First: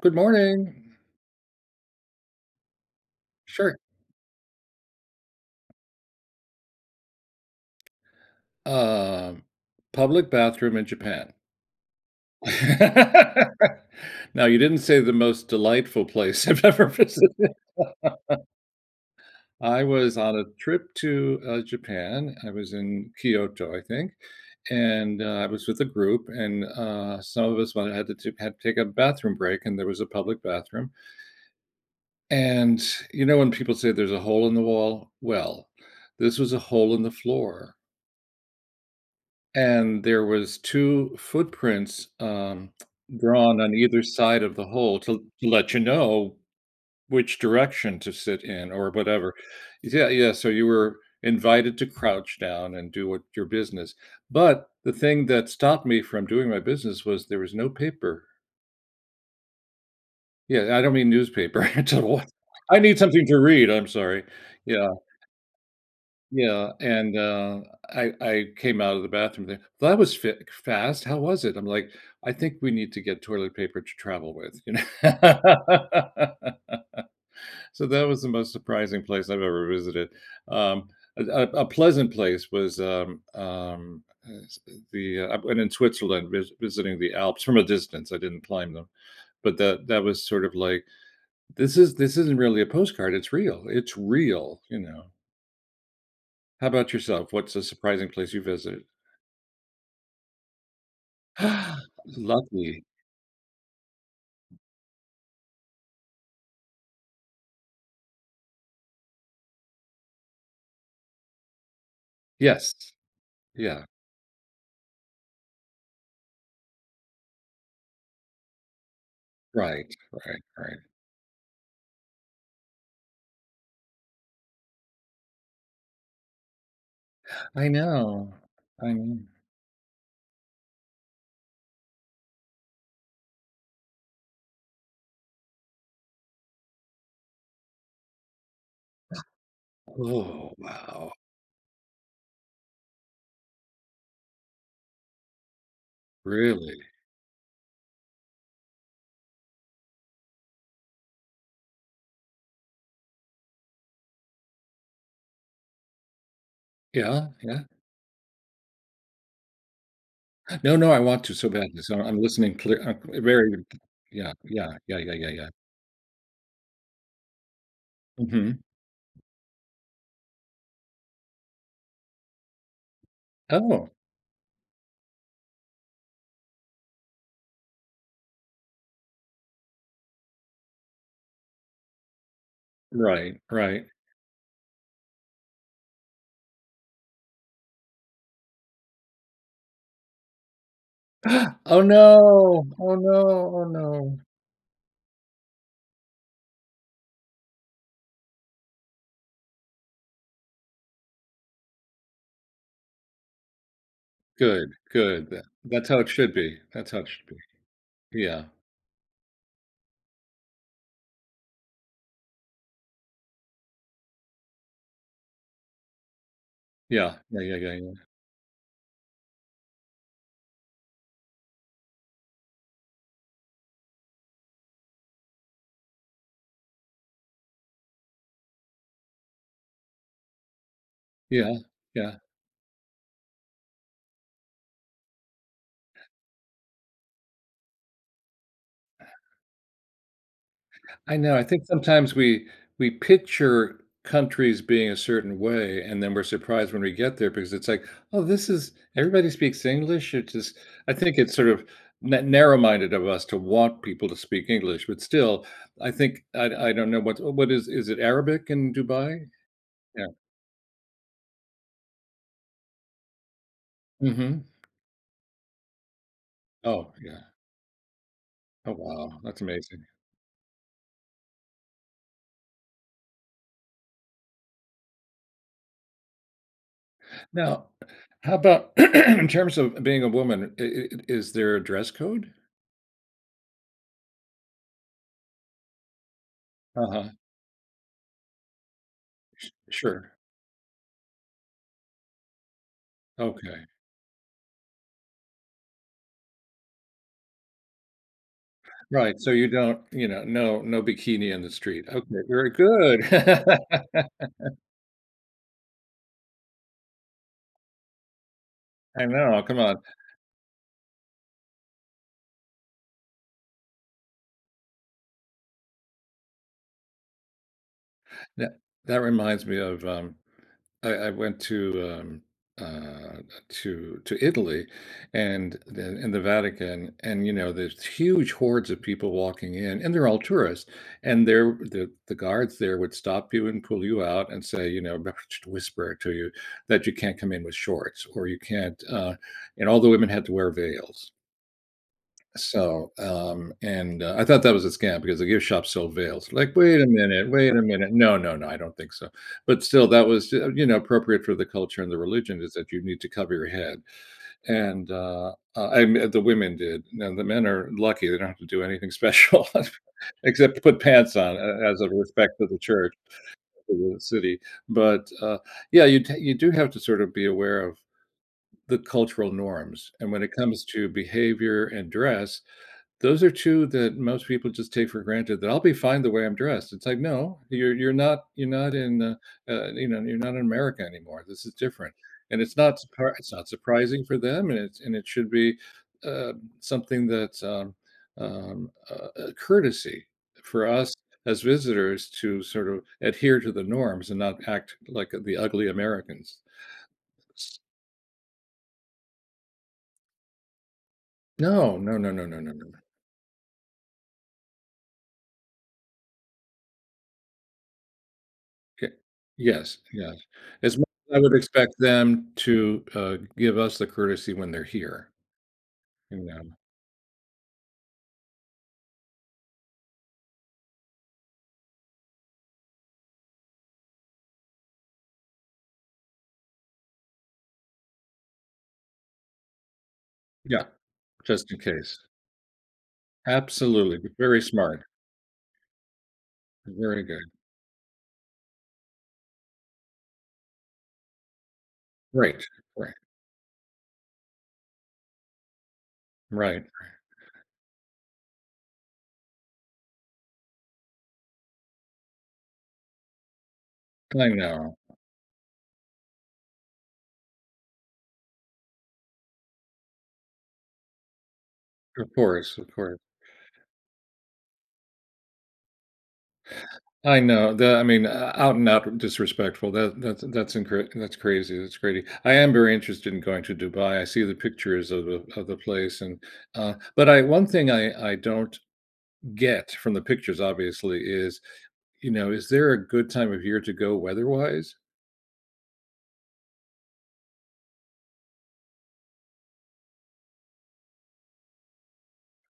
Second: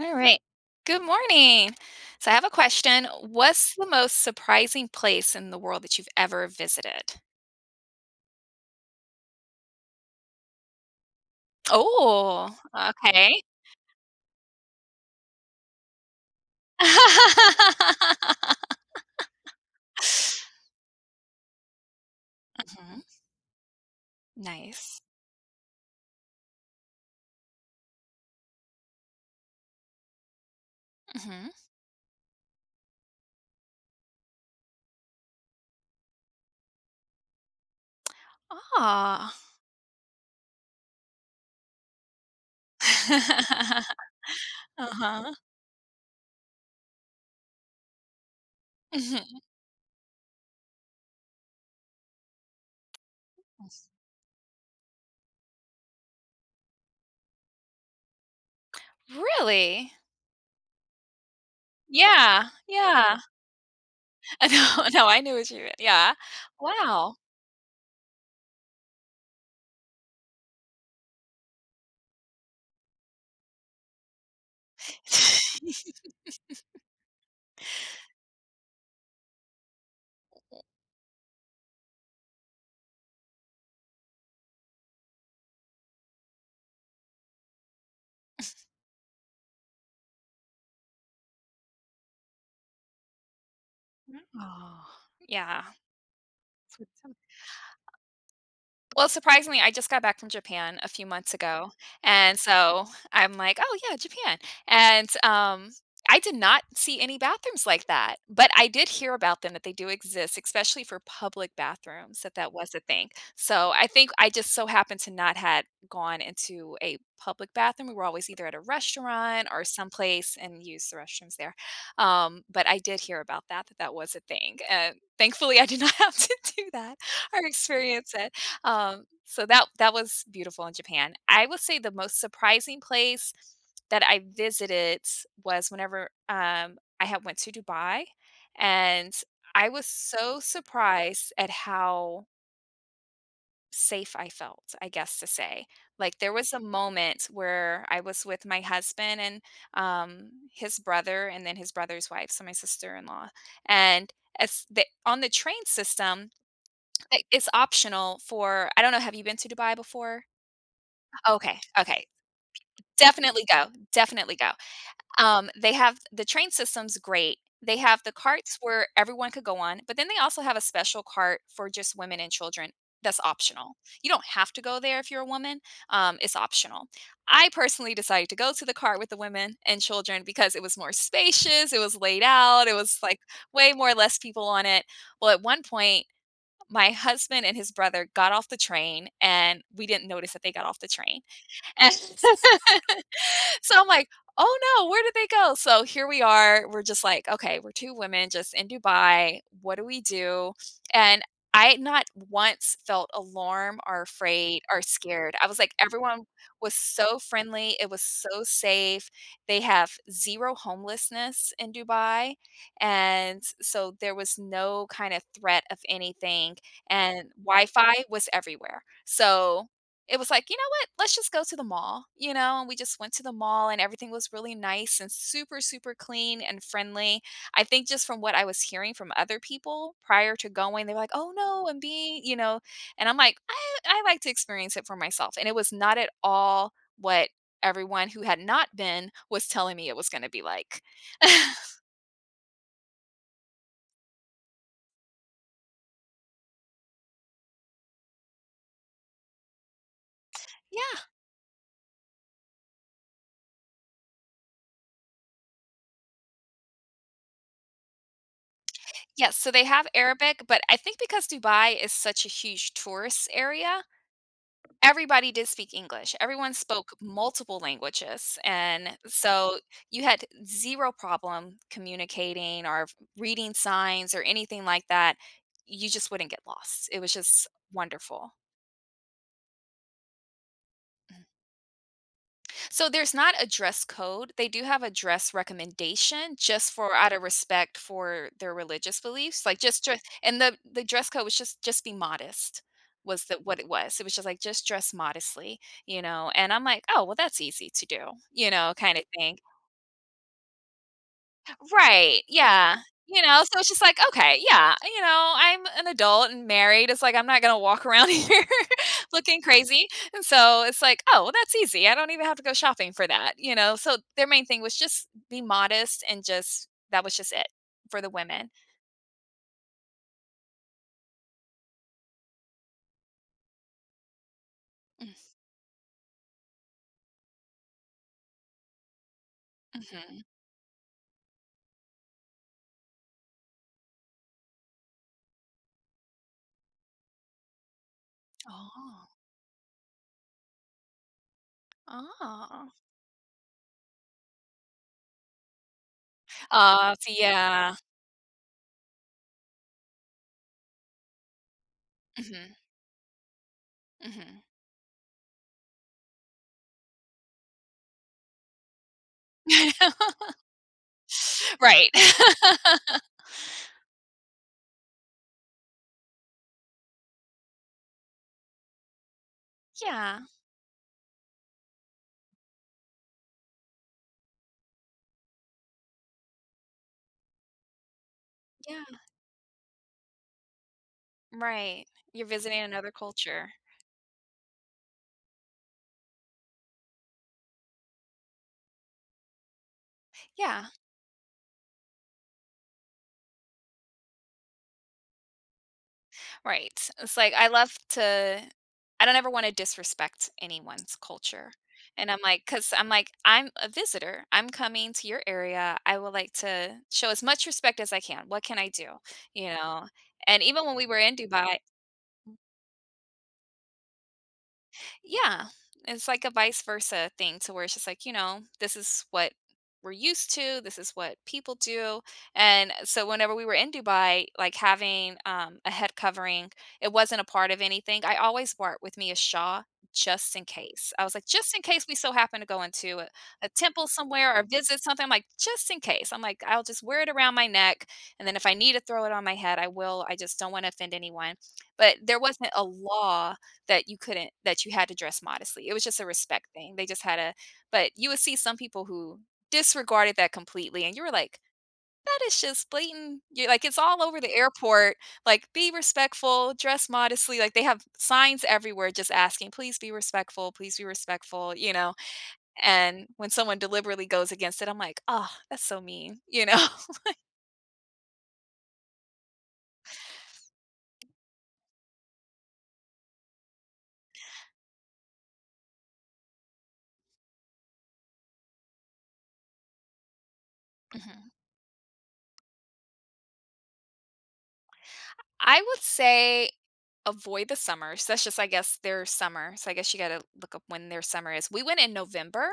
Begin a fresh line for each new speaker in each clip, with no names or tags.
Good
Alright.
morning.
Good morning. So, I have a question. What's
Sure.
the most surprising place in the world that you've ever visited?
Um, public bathroom in Japan.
Ooh, okay.
Now you didn't say the most delightful place I've ever visited. I was on a trip to, uh, Japan, I was
Mhm.
in Kyoto, I think,
Nice.
and I was with a group, and, uh, some of us one had to to had to take a bathroom break, and there was a public bathroom.
Mhm.
And you know when people say there's a hole in the wall? Well, this was a hole in the floor.
Ah.
And there was 2 footprints, um, drawn on either side of the hole to
Uh-huh.
to let you know which direction to sit in or whatever,
Mhm.
yeah yeah, so you were invited to crouch down and do what your
Yes.
business. But the thing that stopped me from doing my business was there was no paper.
Really?
Yeah, and I don't mean newspaper. Total
Yeah,
[unintelligible] I need
yeah.
something to read, I'm sorry.
Uh, no,
Yeah.
no, I knew what you meant Yeah,
Yeah, and
wow.
uh, I I came out of the bathroom, they "That was fac fast, how was it?" I'm like, "I think we need to get toilet paper to travel with," you kno So that was the most surprising place I've ever visited. Um, a a a pleasant place was, um, um, uh uh, the uh I went in Switzerland vis visiting the Alps, from a distance, I didn't climb them, but the that was sort of like, this is this isn't really a postcard, it's real, it's
Mhm,
real, you
oh,
know.
yeah.
How about
[unintelligible]
yourself- what's a surprising place you visited?
Well, surprisingly, I just got back from Japan a few months ago, and
Lovely.
so I'm like, "Oh, yeah, Japan," and um, I did not see any bathrooms like that, but I did hear about them that they do exist, especially for public bathrooms, that that
Yes.
was a thing, so
Yeah.
I think I just so happened to not had gone into a public bathroom, we were always either at a restaurant or
Right,
someplace
right,
and
right.
used the restrooms there. Um, but I did hear about that, that that was a thing. Uh, thankfully, I did not have to do that or
I
experience
know.
it,
I
um,
mm.
so that that was beautiful in Japan. I would say the most surprising place that I visited was whenever um, I had went to Dubai, and I was so
Oh, wow.
surprised at how safe I felt, I guess, to say, like, there was a
Really?
moment where I was with my husband and, um, his brother and then his brother's wife, so my sister-in-law, and as the on the train system, I
Yeah,
it's
yeah.
optional for I don't know, have you been to Dubai before?
No, no, I want to so
Okay,
badly, so
okay.
I'm listening clear uh, eh
Definitely
very
go.
yeah,
Definitely go.
yeah, yeah, yeah, yeah, yeah.
Um, they have the train system's great. They have the carts
Mhm.
where everyone could go on, but then they also have a special cart for just women and children that's optional.
Oh.
You don't have to go there if you're a woman, um, it's optional. I personally decided to go to the cart with the women and children because it was more spacious, it was laid out, it was, like,
Right,
way
right.
more less people on it. Well, at one point, my husband and his brother got off the train, and we didn't notice that they got off the train,
Oh,
and
no. Oh, no, oh,
so I'm like,
no.
"Oh, no, where did they go?" So, here we are, we're just like, "Okay, we're two women just in Dubai, what do we do?" and I not once felt alarm or afraid
Good,
or
good,
scared,
tha
I was like,
that's how it
everyone
should be.
was
That's how it
so
should be.
friendly, it was so
Yeah.
safe. They have zero homelessness in Dubai, and so there was no kind of threat of anything,
Yeah.
and
Yeah, yeah, yeah, yeah.
Wi-Fi was everywhere, so, it was like, "You know what? Let's just go to the mall," you know, and we just went to the mall, and everything was really nice and super, super clean and friendly. I think just from what I was hearing from other people prior to going, they were like, "Oh,
Yeah,
no, I'm
yeah.
being" you know, and I'm like, "I I like to experience it for myself," and it was not at all what everyone who had not been was telling me it was gonna be like.
I know, I think sometimes we we picture countries being a certain way, and then we're surprised when we get there because it's like, "Oh, this is everybody speaks English, it just," I
Yeah.
think it's sort of na narrow minded of us to want people to speak English, but still, I think I-I don't know what-what is is it Arabic in Dubai?
Yes, so they have
Yeah.
Arabic, but I think because Dubai is such a huge tourist area,
Mhm.
everybody did speak English, everyone spoke
Oh, yeah.
multiple languages,
Oh,
and
wow. That's
so
amazing.
you had zero problem communicating or reading signs or anything like that. You just wouldn't get lost it was just
Now,
wonderful.
how about in terms of being a woman, i i i
Mm.
is there a dress code?
So, there's not a dress code, they do have a dress recommendation just for
Uh-huh.
out a respect for their religious beliefs,
Su
like, just dre
sure.
and the the dress code was just just be modest was tha what
Okay.
it was, it was just, like, just dress modestly, you know, and I'm like, "Oh, well, that's easy to do," you know, kinda
Right, so
thing.
you don't, you know, no no bikini in the street, okay,
Right,
very
yeah.
good.
You know, so it's just like, "Okay, yeah, you know, I'm an adult and married," it's like, "I'm not gonna walk around here
I know,
looking
come on.
crazy," and so, it's like, "Oh, well, that's easy, I don't even have to go shopping for that," you know, so their main thing was just be modest and just, that was just it for the women.
Tha that reminds me of, um, I I went to, um, uh, to to Italy
Mm.
and the in the Vatican, and, you know, there's huge hordes of people walking in, and they're all
Mhm.
tourists, and they're the the guards there would stop you and pull you out and say, you know not sh whisper to you that you can't come in with shorts or you can't,
Oh.
uh, and all the women had to wear veils.
Ah.
So, um, and, uh, I thought that was a scam because the gift shop sold veils, like, "Wait a
Ah, see,
minute, wait a
yeah.
minute, no, no, no, I don't think so," but still, that was, eh uh, you know, appropriate for the culture and the religion
Mhm.
is that you need to cover your head.
Mhm.
And, uh, uh, I men the women did, now the men are lucky, they don't have to do anything special except to put pants on a as a
Right.
respect for the church to the city, but, uh, yeah, you ta you do have to sort of be aware of the cultural norms, and
Yeah.
when it comes to behavior and dress, those are two that most people just take for granted that I'll be fine the way I'm dressed, it's like, "No, you're you're not, you're not
Yeah.
in, uh, uh, you know, you're not in America anymore, this is
Right,
different,"
you're
and it's
visiting
not
another
surpri it's
culture.
not surprising for them, and it's and it should be, uh, something that's, um um, uh, a courtesy for
Yeah.
us as visitors to sort of adhere to the norms and not act like, the ugly Americans.
Right. It's like, I
S
love to I don't ever wanna disrespect anyone's culture
No, no,
and
no,
I'm
no, no,
like,
no, no,
'cause
no.
I'm like, "I'm a visitor, I'm coming to your area, I would like to show as much respect as I can, what can I
Ye
do?" You
yes,
know?
yes,
And even
as
when
well,
we were in
I would
Dubai
expect them to, uh, give us the courtesy when they're here.
Yeah, it's
You
like a
know?
vice versa thing to where it's just like, you know, this is what we're used to, this is what people do, and so, whenever we were in Dubai, like, having, um, a head covering, it wasn't a part of anything, I always brought with me a shaw just in
Yeah,
case. I was like,
just
"Just
in
in case we
case.
so happen to go into a temple
Absolutely, v
somewhere
very
or
smart.
visit something," I'm like, "Just in case," I'm like, "I'll just wear
Very
it
good.
around my neck, and then if I need to throw it on my head, I will, I just don't wanna offend anyone." But there
Right.
wasn't a
Right.
law that you couldn't that you had to dress modestly. It was just a respect
Right, right.
thing. They just had a but you would see some people who disregarded that completely, and you were like, "That is just blatant" ye like, "It's all over
I
the
know.
airport," like, "Be respectful, dress modestly," like, "They have signs everywhere just asking, please be respectful, please be respectful," you know?
Of course, of course.
And when someone deliberately goes against it, I'm like, "Ugh, that's so mean," you know?
I know, the I mean, ou out and out disrespectful, that that's in that's incorrect, that's crazy, it's crazy I am very interested in going to Dubai, I see the pictures of of of the place, and, uh but I one thing I I don't get from the pictures, obviously
Mhm.
is, you know, is there a good time of year to go weather wise?
I I would say avoid the summer, so that's just, I guess, their summer. So I guess you gotta look up when their summer is. We went in November,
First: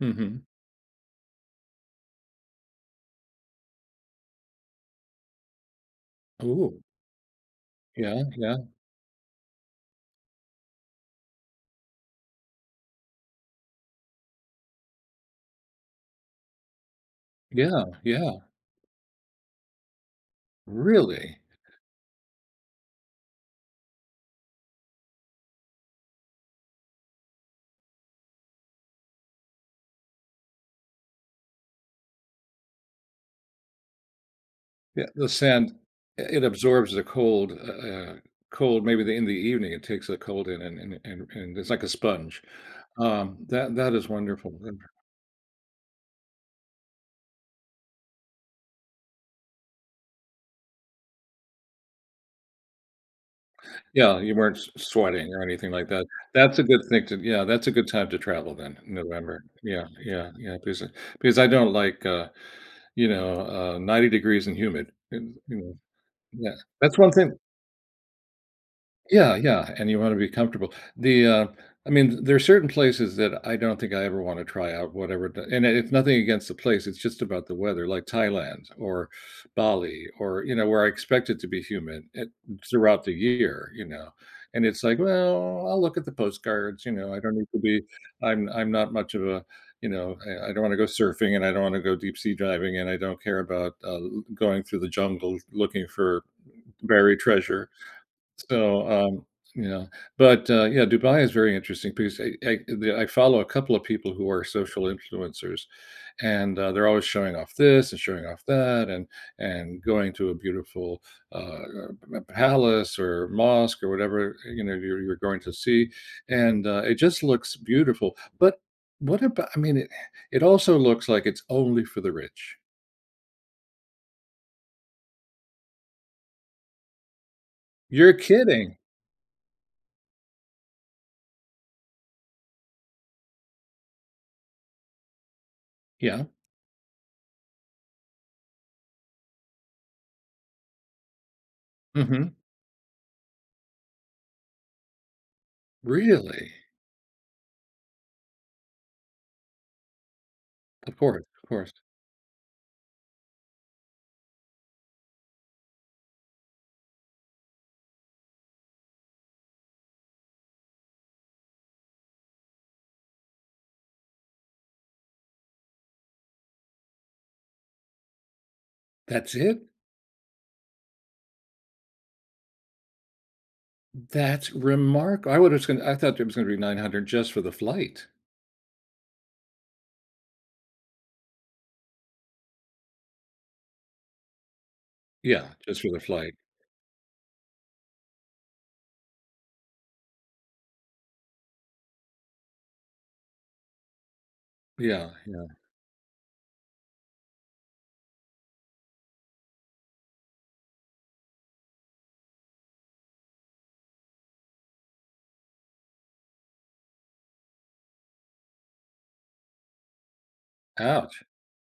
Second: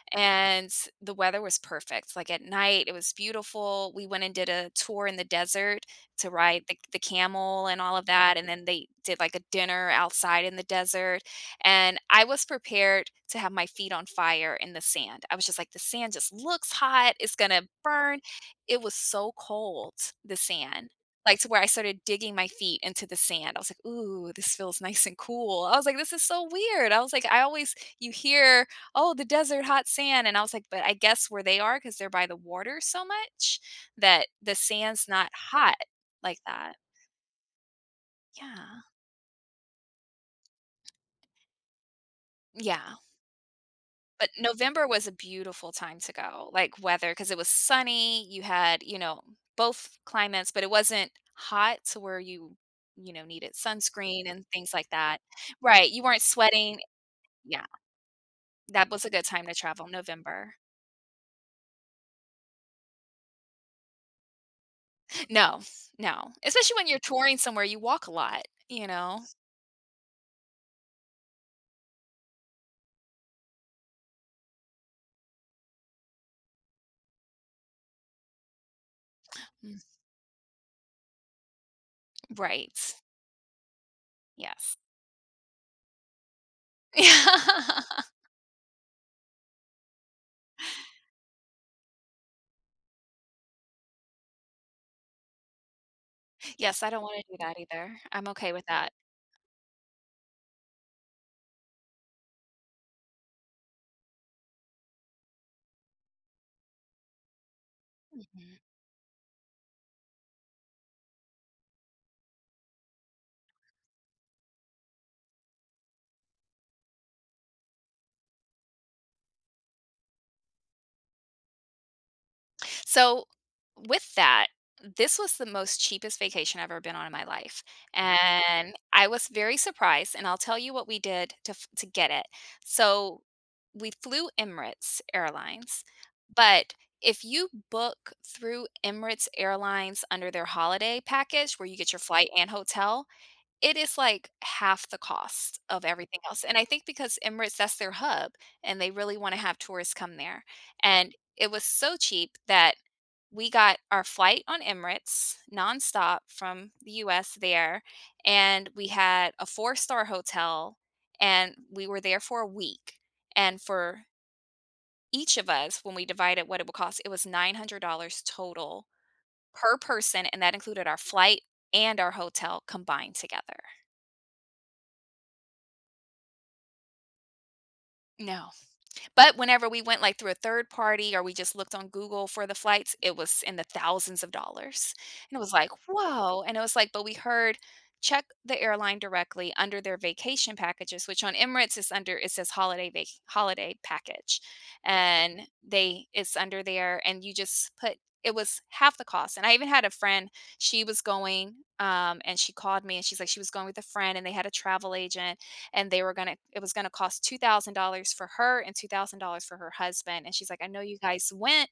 Mhm.
and the weather was perfect, like, at night, it was beautiful. We went and did a tour in the desert to ride the
Ooh.
the camel and all of
Yeah,
that, and
yeah.
then they did, like, a dinner outside in the desert, and I was prepared to have my feet on fire in the sand. I was just like, "The sand just looks hot, it's gonna
Yeah,
burn."
yeah.
It was so cold, the sand,
Really?
like, to where I started digging my feet into the sand. I was like, "Ooh, this feels nice and cool." I was like, "This is so weird." I was like, I always you hear, "Oh, the desert, hot sand." And I was like, but I guess where they are 'cause they're by the water so much that the
Yeah,
sand's
the
not
sand
hot like
it it
that.
absorbs the cold uh uh uh,
Yeah.
cold maybe in the in the evening, it takes the cold in and and and and it's like a sponge.
Yeah.
Um, that that is
But
wonderful,
November
wonder
was a beautiful time to go, like, weather, 'cause it was sunny, you had, you know, both climates, but it wasn't hot to where you, you know, needed
Yeah,
sunscreen
you
and
weren't s
things like that.
sweating or anything like
Right, you
that.
weren't
That's a good
sweating
thing to Yeah, that's
Yeah.
a good time to travel then-
That was a good
November.
time to
Yeah,
travel,
yeah,
November.
yeah because I because I don't like, uh, you know, uh, 90 degrees and humid. It's, you
No,
know
no,
yeah,
especially when
that's
you're
one
touring
thing
somewhere, you walk a lot, you know?
Yeah, yeah, and you wanna be comfortable. The, uh I mean, there are certain places that I don't think I ever wanna try out whatever the and and it's nothing against the place, it's just about the weather, like Thailand or
Mm.
Bali or, you know, where I expect it to be humid, eh,
Right, s
throughout the year, you know? And
Yes.
it's like, well, I'll look at the postcards, you
Yeah.
know, I don't need to be I'm I'm not much of a you know, I I don't wanna go surfing and I don't wanna go deep-sea diving and I don't care about, uh, l going through the jungle looking for
Yes, I don't
buried
wanna do that
treasure,
either. I'm okay with
so,
that.
um you know? But, uh, yeah, Dubai is a very interesting piece. I I the, uh I follow a couple of people who are social influencers, and, uh, they're always showing off this and showing off
Mhm.
that and- and going to a beautiful, uh, er a p palace or mosque or whatever, you know, you're you're going to see, and, uh, it just looks beautiful, but what abou I mean, eh it also looks like it's only for the rich.
So, with that, this was the most cheapest vacation I've ever been on in my life,
You're
and
kidding!
I was very surprised, and I'll tell you what we did to f to get it. So, we flew Emirates Airlines,
Yeah.
but if you book through Emirates Airlines under their holiday package where you get your flight
Mhm.
and hotel, it is, like, half the cost of everything else,
Really?
and I think because Emirates that's their hub, and they really wanna have tourists come there,
Of
and
course, of
it was
course.
so cheap that we got our flight on Emirates nonstop from the US there, and we had a four-star hotel, and we were there for a week, and for each of us, when we divide it what it would cost, it was $900 total,
That's it?
per person, and that included our flight and our hotel combined together.
That's remarka I would assume I thought it was gonna be $900 just for the flight.
No, but whenever we went, like, through a third party or we just looked on Google for the flights, it was in the thousands of dollars, and it
Yeah,
was like,
just for the flight.
"Whoa." And I was like, but we heard check the airline directly under their vacation packages, which on Emirates is under it says holiday va holiday package,
Yeah,
and
yeah.
they it's under there, and you just put It was half the cost, and I even had a friend, she was going, um, and she called me, and she's like, she was going with a friend, and they had a travel agent, and they were gonna it was gonna cost $2,000 for her and $2,000 for her husband. And she's like, "I know you
Ouch.
guys went,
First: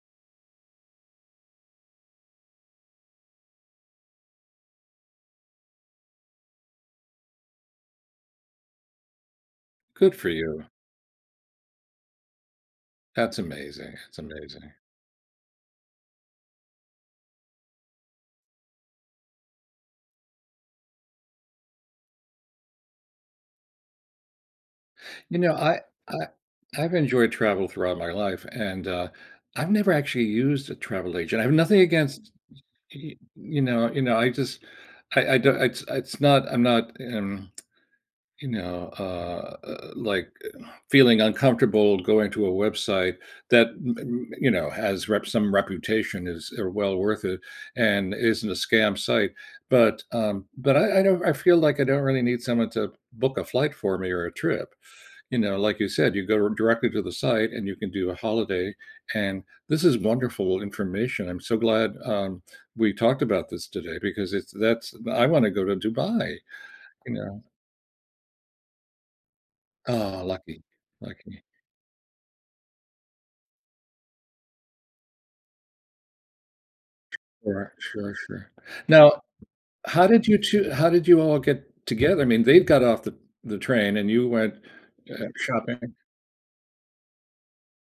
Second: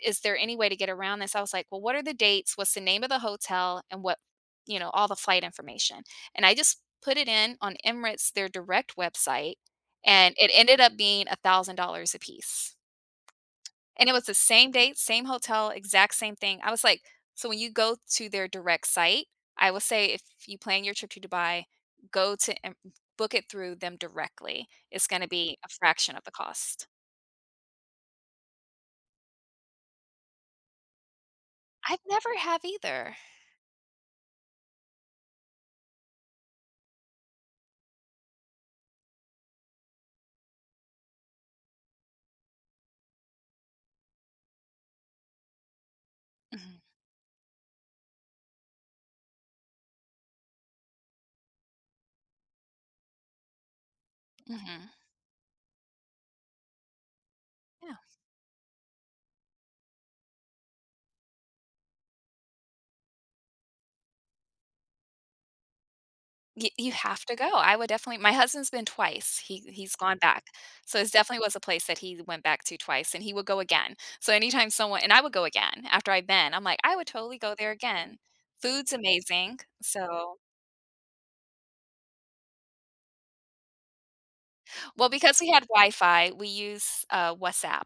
is there any way to get around this?" I was like, "Well, what are the dates? What's the name of the hotel? And what" you know, all the flight information. And I just put it in on Emirates, their direct website,
Good for
and it
you.
ended up being $1,000 apiece.
That's amazing,
And it
that's
was the same
amazing.
dates, same hotel, exact same thing. I was like so when you go to their direct site, I will say if you plan your trip to Dubai, go to Em book it through them directly. It's gonna
You know,
be a
I
fraction of
I
the cost.
I've enjoyed travel throughout my life, and, uh, I've never actually used a travel agent. I have nothing
I've
against,
never have
y y
either.
you know you know, I just I I don't it's it's not I'm not, eh, mm, you know, uh uh uh, like, uh, feeling uncomfortable going to a website that, mm mm you know, has rep some reputation is, uh,
Mhm.
well worth it and isn't a scam site, but, um, but I I don't I feel like I don't really need someone to book a flight for me or a trip,
Mhm.
you know, like you said, you go r directly to the site and you can
Yeah.
do a holiday, and this is wonderful information, I'm so glad, um, we talked about this today because it's that's I wanna go to Dubai,
Y you
you
have to go,
know?
I would definitely my husband's been twice, he he's gone
Oh,
back.
lucky,
So it's
lucky.
definitely was a place that he went back to twice, and he would go again. So anytime someone and I would go again, after I've been, I'm like, "I would totally go
Alright,
there
sure,
again."
sure.
Food's
Now,
amazing,
how did
so
you two how did you all get together, I mean, they've got off the the train and you went,
Well,
uh,
because we had
shopping
Wi-Fi, we use, uh, WhatsApp.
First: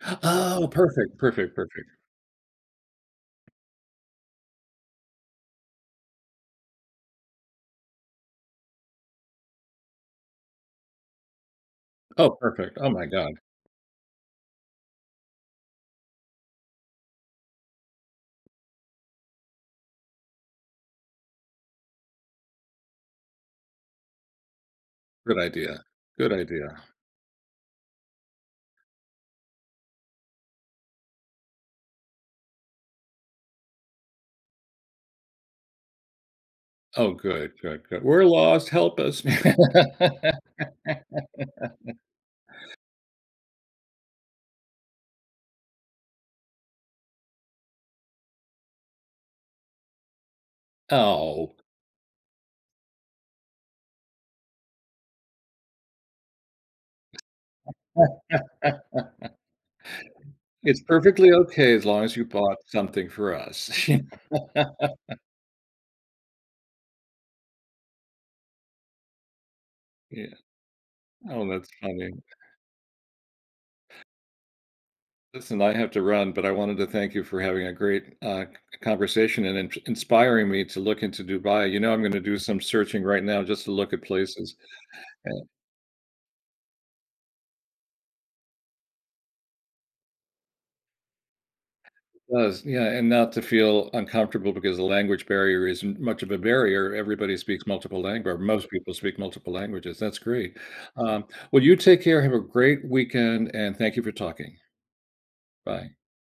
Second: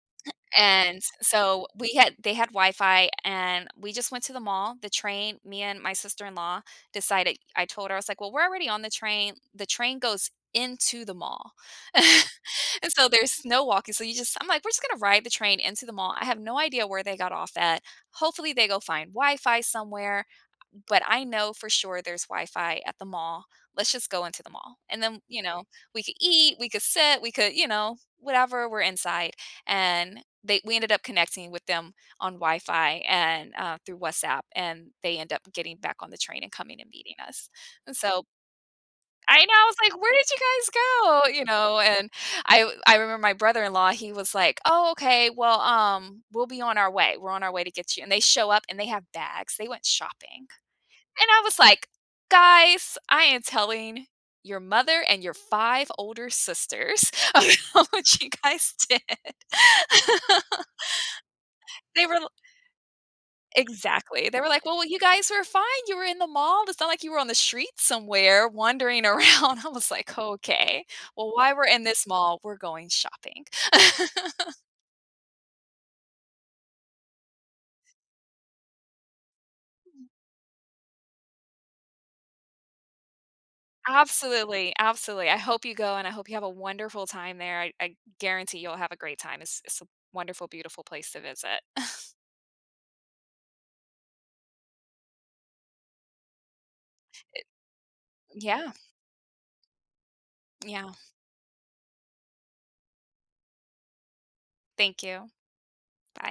Oh,
And
perfect, perfect,
so
perfect.
we had they had Wi-Fi, and we just went to the mall. The train Me and my sister-in-law decided I told her, I was like, "Well, we're already on the train." The train goes into the mall.
Oh, perfect. Oh
And,
my
so
god.
there's no walking, so you just I'm like, "We're just gonna ride the train into the mall. I have no idea where they got off at. Hopefully, they go find Wi-Fi somewhere, but I know for sure there's Wi-Fi at the mall. Let's just go into the mall." And then,
Good
you know,
idea.
we could
Good
eat, we
idea.
could sit, we could, you know, whatever. We're inside. And they we ended up connecting with them on Wi-Fi and, uh through WhatsApp, and they end up getting back on the train and coming and
Oh,
meeting us.
good, good,
And
good. "We're
so
lost. Help us."
I know! I was like, "Where did you guys go?" You know? And I I remember my brother-in-law, he was like, "Oh, okay. Well, um, we'll be on our way. We're on our way to get you." And they show up, and they have bags. They went shopping. And I
Oh.
was like, "Guys, I am telling your mother and your 5 older sisters about what you guys did."
"It's perfectly okay as long
They were
as you
l
bought something for us."
Exactly. They were like, "Well, y you guys were fine. You were in the mall. It's not like you were on the street somewhere wandering around." I was like,
Yeah.
"Okay. Well,
Oh,
while we're
that's
in this
funny.
mall, we're going shopping."
Listen. I have to run, but I wanted to thank you for having a great, uh, c conversation and int inspiring me to look into Dubai. You know, I'm gonna do some searching right now just to look at places
Absolutely. Absolutely. I
and
hope you go, and I hope you have a wonderful time there. I I guarantee you'll have a great time. It's it's a wonderful, beautiful place to visit.
It does. Yeah, and not to feel uncomfortable because the language barrier isn't much of a barrier. Everybody
It
speaks multiple lang or most
Yeah.
people speak multiple languages. That's great.
Yeah.
Um, well, you take care. Have a great weekend and thank you for talking.
Thank you.
Bye.
Bye.